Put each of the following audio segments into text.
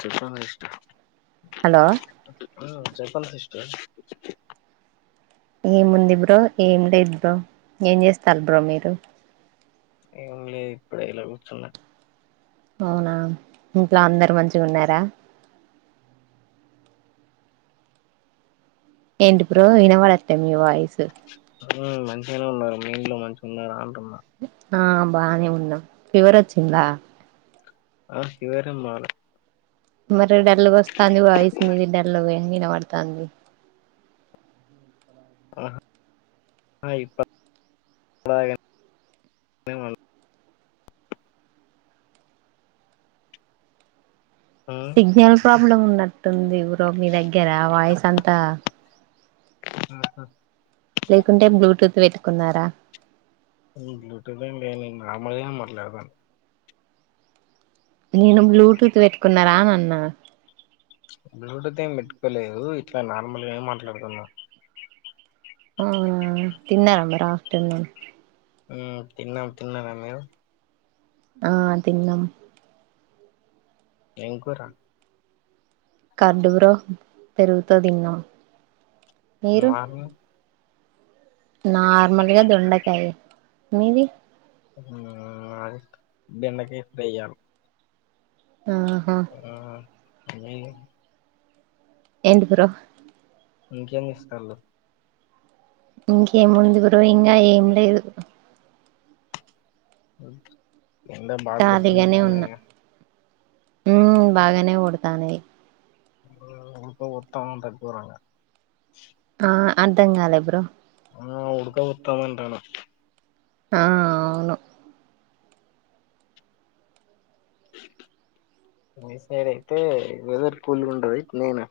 చుసా మస్టా [unintelligible] [inaudible] hello చెప్పండి sister [unintelligible] [inaudible] ఏముంది bro ఏం లేదు బ్రో ఏం జెస్తారు బ్రో మీరు ఏం లే ఇప్పుడే ఇలా గుర్చున్నా అవునా ఇంట్లో అందరు మంచిగున్నారా ఏంటి బ్రో వినవడట్ట మీ వాయిసు హ్మ్ మంచిగనే ఉన్నరు మీ ఇంట్లో మంచిగా ఉన్నరా అంటున్నా ఆ బానే ఉన్నా ఫివర్ వచ్చిందా ఆ ఫీవర్ ఏం రాలే మరి డల్లు వస్తంది వాయసు మీది డల్లు వంగిన వినబడుతంది ఆ ఇప్పు డా [unintelligible] [inaudible] ఉమ్, సిగ్నల్ ప్రాబ్లం ఉన్నట్టుంది బ్రో మీ దగ్గర వాయిస్ అంతా ఆహా [inaudible] [unintelligible] లేకుంటే బ్లూటూత్ పెట్టుకున్నారా బ్లూటూత్ ఏం లే లెండి నార్మల్గానే మట్లాడతన్నా నేను బ్లూటూత్ పెట్టుకున్నారా ఆన్ అన్నా బ్లూటూత్ ఏం పెట్టుకోలేదు ఇట్లా నార్మల్గానే మాట్లాడుతున్నా అవునా తిన్నరా మరి ఆఫ్టర్ నూన్ హ్మ్ తిన్నం తిన్నార మీరు ఆ తిన్నం ఎం కుర కర్డు్రో పెరుగుతొ తిన్నం మార్నింగ్ [unintelligible] నార్మల్గా దొండకాయ మీది [unintelligible] హ్మ్ మాది బెండకాయి ఫ్రయ్య ఆహా [unintelligible] [inaudible] ఎంటి బ్రో ఇంకేన్నిస్కళ్ళు ఇంకేం ఉంది బ్రో ఇంగా ఏం లేదు ఇందాక [unintelligible] [inaudible] బాగా గుర్తునటున్నాయే ఉ బాగానే కొడతానయి [unintelligible] [inaudible] ఊ అత గోతవ్ గోరంగా ఆ అర్ధం గాలే బ్రో ఆ ఉడుక బోతంధంటన్న ఆ అవును మీ [inaudible] సైడ్ అయితే వెదర్ కూల్ కూల్గుంటది నేనా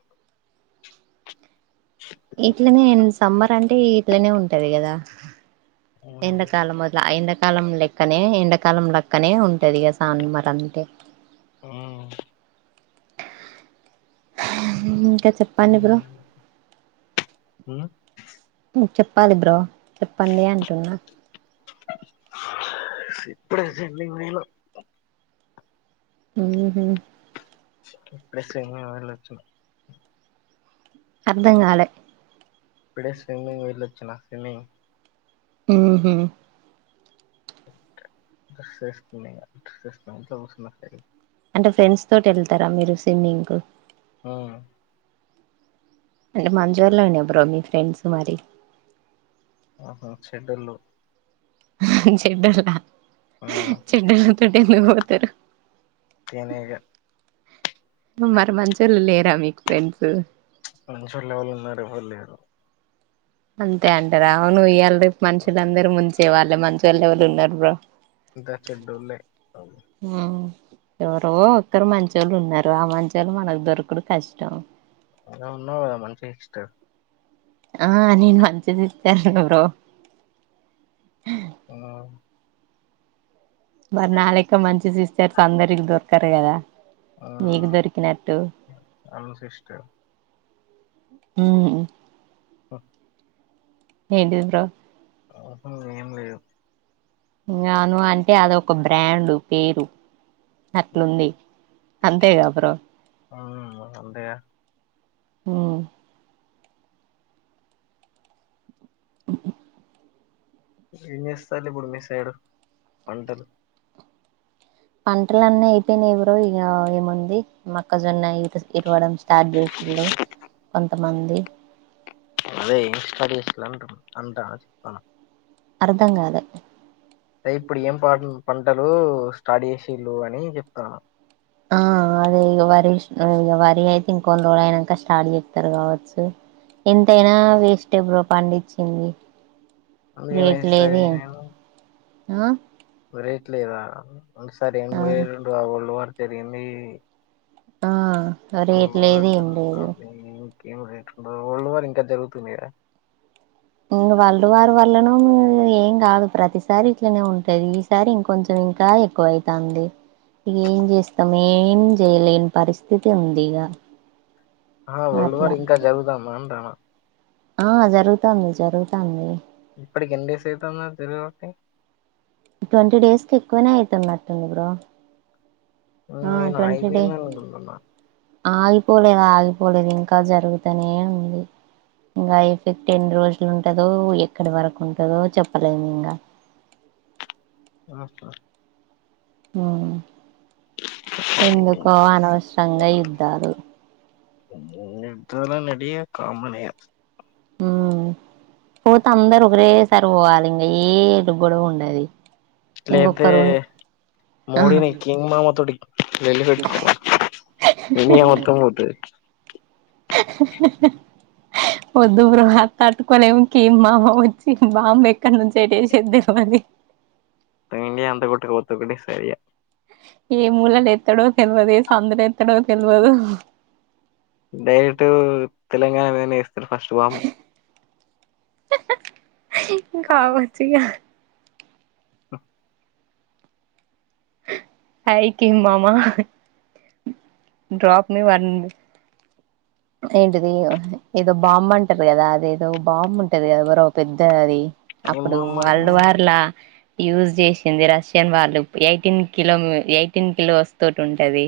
ఇట్లనే సమ్మర్ అంటే ఇట్లనే ఉంటది గదా ఎంత కాాలం మొదల ఎంత కాలం లెక్కనే ఎండాకాలం లెక్కనే ఉంటది కదా సాానుమార్ అంటే ఆ ఇంకా చెప్పండి బ్రో మ్మ్మ్మ్ చెప్పాలి బ్రో చెప్పండి అంటున్నా ఇప్పుడే సెండింగ్ మేలు ఆమ్ మ్మ్ ఇపుడు సెమినార్ వేలివోచ అర్ధంగాాల ఇప్పుడే స్విమ్మింగ్ వళ్ళచ్చనా స్విమ్మింగ్ మ్మ్మ్మ్ మ్మ్మ్మ్ స్తున్నా ఇంట్లో కూర్చునా అంటే ఫ్రెండ్స్ తోటి వెళ్తారా మీరు స్విమ్మింగ్ కు ఆ అంటే మజూర్లోని ఎ బ్రో మీ ఫ్రెండ్స్ మరి ఆహా షెడ్యూల్ చెడ్డలా ఆ చెడ్డల తటి ఎందు పోతారు తేనెగ మరి మంచళ లేరా మీకు ఫ్రెండ్స్ మంచోలు ఎవరు ఉన్నారు ఎవరు లేరు అంతే అంట రావు నువ ఇ్యల మనుషులందరూ ముంచే వాళ్ళు మంచిు వాళ్ళు ఎవళ్ళు ఉన్నారు బ్రో దాచే డోలే అ ఉమ్ ఎవరో ఒక్కరు మంచి వాళ్ళు ఉన్నారు ఆ మంచి వాళ్ళు మనకు దొరకడు కష్టం నువ్వు ఉన్నావు కదా మంచి సిస్టర్ ఆ నేను మంచిదనే బ్రో అవు మరి నాలక మంచి సిస్టర్స్ అందరికి దొరకారు కదా ఆ నీకు దొరికినటు అవును సిస్టర్ మ్మ్మ్మ్ ఓ ఏంటిదు బ్రో అప్పు ఏం లేదు నాను అంటే అదొ ఒక బ్రాండ్ పేరు అట్లుంది అంతేగే బ్రో హ అంతేగా మ్మ్మ్మ్ ఎవరు ఏంచేస్తారు ఇప్పుడు మీ సైడ్ పంటలు పంటల అన్నీ అయిపోయినాయి బ్రో ఇక ఏముంది మక్కజొన్న ఇ ఇరవడం స్టార్ట్ చేసిళు కొంతమంది అదే స్టడస్ అంట చె అర్ధం కాలే అదే ఇప్పుడు ఏం పంటలు స్టడీ చేసిళు అని చెప్తాను ఆ అదే ఇక వరి ఇక వరి అయితే ఇంకొధీరోజు అయినాక స్టార్ట్ చేస్తారు కావచ్చు ఎంతైనా వేస్టే బ్రో పండించిది రేట్ అందుకేమేస్తది లేదు నేను ఆ రేట్ లేదాసారి ఎం ఆ వరల్డ్ వారు జరిగింది ఆ అ రేట్ వరల్డ్ లేదు వార్ ఏం లేదు జరుగుతాంది [inaudible] వరల్డ్ వార్ ఇంకా జరుగుతుంది కదా. ఇంగా వరల్డ్ వార్ వల్లనో ఏం కాదు. ప్రతిసారి ఇట్లనే ఉంటది ఈసారి ఇంకొంచెం ఇంకా ఎక్కువైతాంది. ఇగ ఏం చేస్తాం. ఏం చేయలేని పరిస్థితి ఉంది ఇగా. ఆహా వరల్డ్ వార్ ఇంకా జరుగుతాందా అంటనా. ఆ జరుగుతాంది జరుగుతాంది. ఇప్పటికి ఎన్ని డేస్ అయితాంది అది జరగబట్టి. అయితున్నట్టు ఉంది బ్రో. ఆ నేను ట్వంటీ డే ఆగిపోయింది అనుకుంటున్నా. ఆగిపోలేదు ఆగిపోలేదు ఇంకా జరుగుతనే ఉంది. ఇంగా ఎఫెక్ట్ ఎన్ని రోజులు ఉంటదో, ఎక్కడి వరకు ఉంటదో చెప్పలేము ఇంగా. ఆహా హ్ ఎందుకో అనవసరంగా యుద్దాలు. యుద్దాలు అనేటియి కామనే ఇగా. హ్ పోతే అందరు ఒకటే సారి పోవాలే ఇంగా ఏ గొడవా ఉండది. లేకపోతే ఇంకొక్కరు మోడిని కింగ్ మామా తోటి లోల్లి పెట్టుకోమను. ఇండియా మొత్తం పోతది. ఒద్దు బ్రో తట్టుకోలేం కిమ్ మామ వచ్చి బాంబ్ ఏ ఎక్కనుంచి ఎటు ఏసేది తెలవది. మొత్తం ఇండియా అంత కోట్టుకపోతది ఒకటే సారి ఇగా. ఏ మూలలేత్తడో తెలవది ఎసందులో ఎ డైరెక్ట్ తెలంగాణ మీదనే ఏస్ కావచ్చు ఇగా. ఆ హాయ్ కిమ్ మామా డ్రాప్ మీ వన్ ఏంటిది ఏదో బాంబ్ అంటరు కదా. అది ఏదో బాంబు ఉంటది కదా ఎవరో పెద్ద అది ఏం అప్పుడు బాంబు అది వరల్డ్ వర్లా యూజ్ చేసింది రష్యన్ వాళ్ళు ఎయిటీన్ కిలోమీ ఎయిటీన్ కిలోస్ తోటి ఉంటది.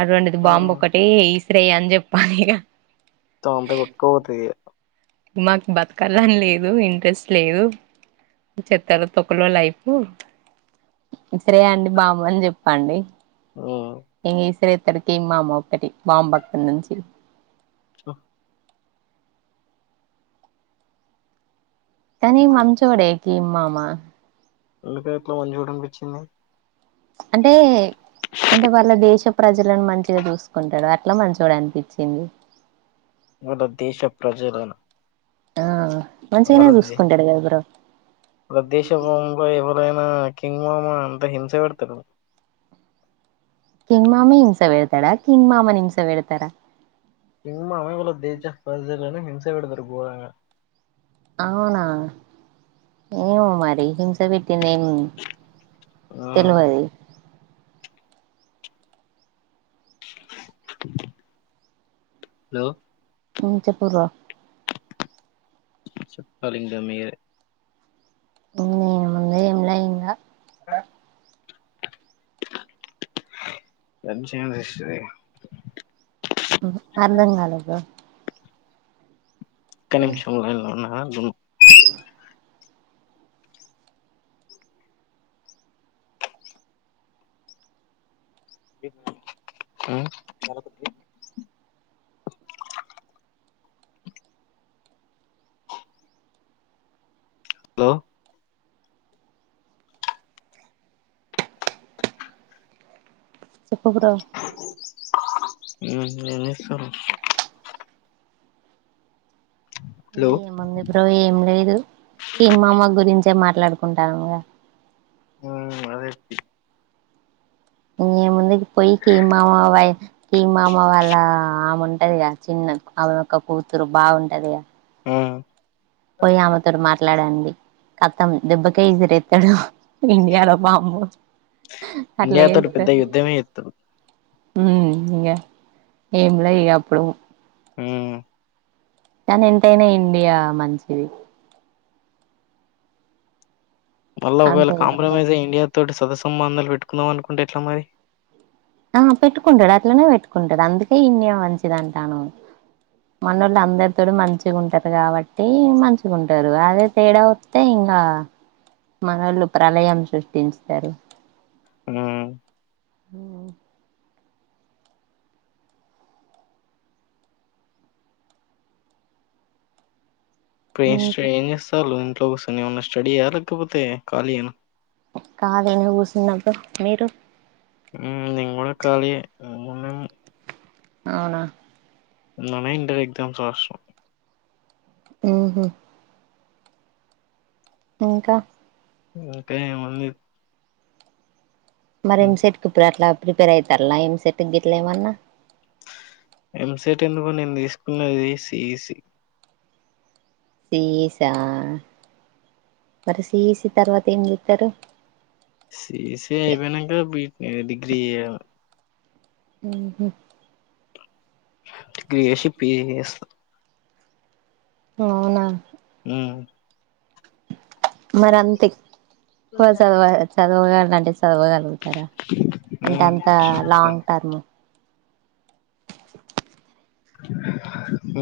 అసోంటిది ఉమ్ బాంబు ఒకటి ఇస్రేయ్ అని చెప్పాలి ఇగా. మొత్తం అంత కొట్టుకపోతది ఇగా. మాకు బతకాలని లేదు ఇం ట్రెస్ట్ లేదు చెత్తలో తొక్కలో లైఫు. ఇసిరేయండి బాంబు అని చెప్పండి. ఉమ్ ఇంగ ఇసిరేతడ్డు కిమ్ మామ ఒకటి బాంబ్ అక్కనుంచి. కానీ మంచోడే కిమ్ మామా. ఎందుక అట్లా మంచోడు అనిపిచ్చింది. అంటే అంటే వాళ్ళ దేశ ప్రజలను మంచిగా చూసుకుంటడు అట్లా మంచోడు అనిపించింది. మన దేశ ప్రజలను ఆ మంచిగనే చూసుకుంటడు కదా బ్రో. ప్రదేశ భావంలో ఎవరైనా కింగ్ మామా అంత హింస పెడతడు. కింగ్ మామే హింసా పెడ్తడా, కింగ్ మామని హింస పెడ్తరా. కింగ్ మామా వాళ్ళ దేశ ప్రజలను హింస పెడతరు గోరంగా. అవునా ఏమో మరి హింస పెట్టిందేం ఆ తెలవది. హలో ఉ చెప్పు రా చెప్పాలి ఇంగ మీరే ఉ నేను ముందే ఏంలా ఇంగ ఆ [unintelligible] ఉ అర్థం కాలేదు ఇక్క నిమిషం లైన్లో ఉన్నారా అ ఆ హలో చెప్పు బ్రో ఏం చేస్తన్నావ్ ఏ హలో ఏముంది బ్రో ఏం లేదు ఈ మామ గురించి తే మాట్లాడుకుంటా ఉ అదే ఇంగేముంది పోయి కీ మామ క మామ వాళ్ళ ఆమె ఉంటదిగా చిన్ని ఆమె యొక్క కూతురు బాగుంటది ఆ పోయి ఆమెతోడు మాట్లాడండి కత్తం దెబ్బక ఇసిరెత్తాడు ఇంటికాడ వామ్మో ఇండియా అట్లేమి తోటి పెద్ద ఉండదు యుద్ధమే చేత్తడు ఉ ఇంగ ఏం లే ఇగ అప్పుడు ఉ కానీ ఎంతైనా ఇండియా మంచిది మళ్ళా ఒకవేళ అంతే కదా బ్రో కాంప్రమైజ్ అయ ఇండియా తోటి సదసంబంధాలు పెట్టుకుందాం అనుకుంటే ఎట్లా మరి ఆ పెట్టుకుంటాడు అట్లనే పెట్టుకుంటాడు అందుకే ఇన్నే మంచిది అంటాను మన వాళ్ళు అందరితో మంచిగా ఉంటారు కాబట్టి మంచిగా ఉంటారు అదే తేడా వస్తే ఇ ఇంగా మనలు ప్రళయం సృష్టించారు ఉ ఉ ఇప్పుడు ఏట ఏం చేస్తాలు ఇంట్లో కూసని ఏమన్నా స్టడీ అయ్యా లేకపోతే ఖాళీ అను కాలిగ కూర్చన్నప్పుడు మీరు ఉ నేను కూడా కాలియే అవునా మొన్ననే ఇంటర్ ఎక్జామ్స్ రాశ ఉహు ఇంకా ఇంకేముంది మరి ఎంసెట్ ఇప్పుడు అట్లా ప్రిపేర్ అవుతారలా ఎంసెట్కి గిట్లా ఏమన్నా ఎంసెట్ ఎందుకు నేను తీసుకున్నది సిఈసి సీసా మరి సిఈసి తర్వాత ఏం చెత్తరు సిఈసీ అయిపోయినాక బీటీ డిగ్రీ చేయాల ఉహు బిఎస్సీ చేసి బిఏ చేసుకో అవునా ఉ మరి అంత ఎక్కువ చదవ చదవగల అంటే చదవగలుగుత అంటే ఉమ్ అంత చదువుతా లాంగ్ టర్మ్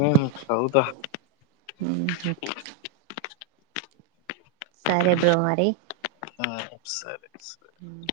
ఉమ్ చదువుతా సరే బ్రో మరి ఆ సరే స ఉమ్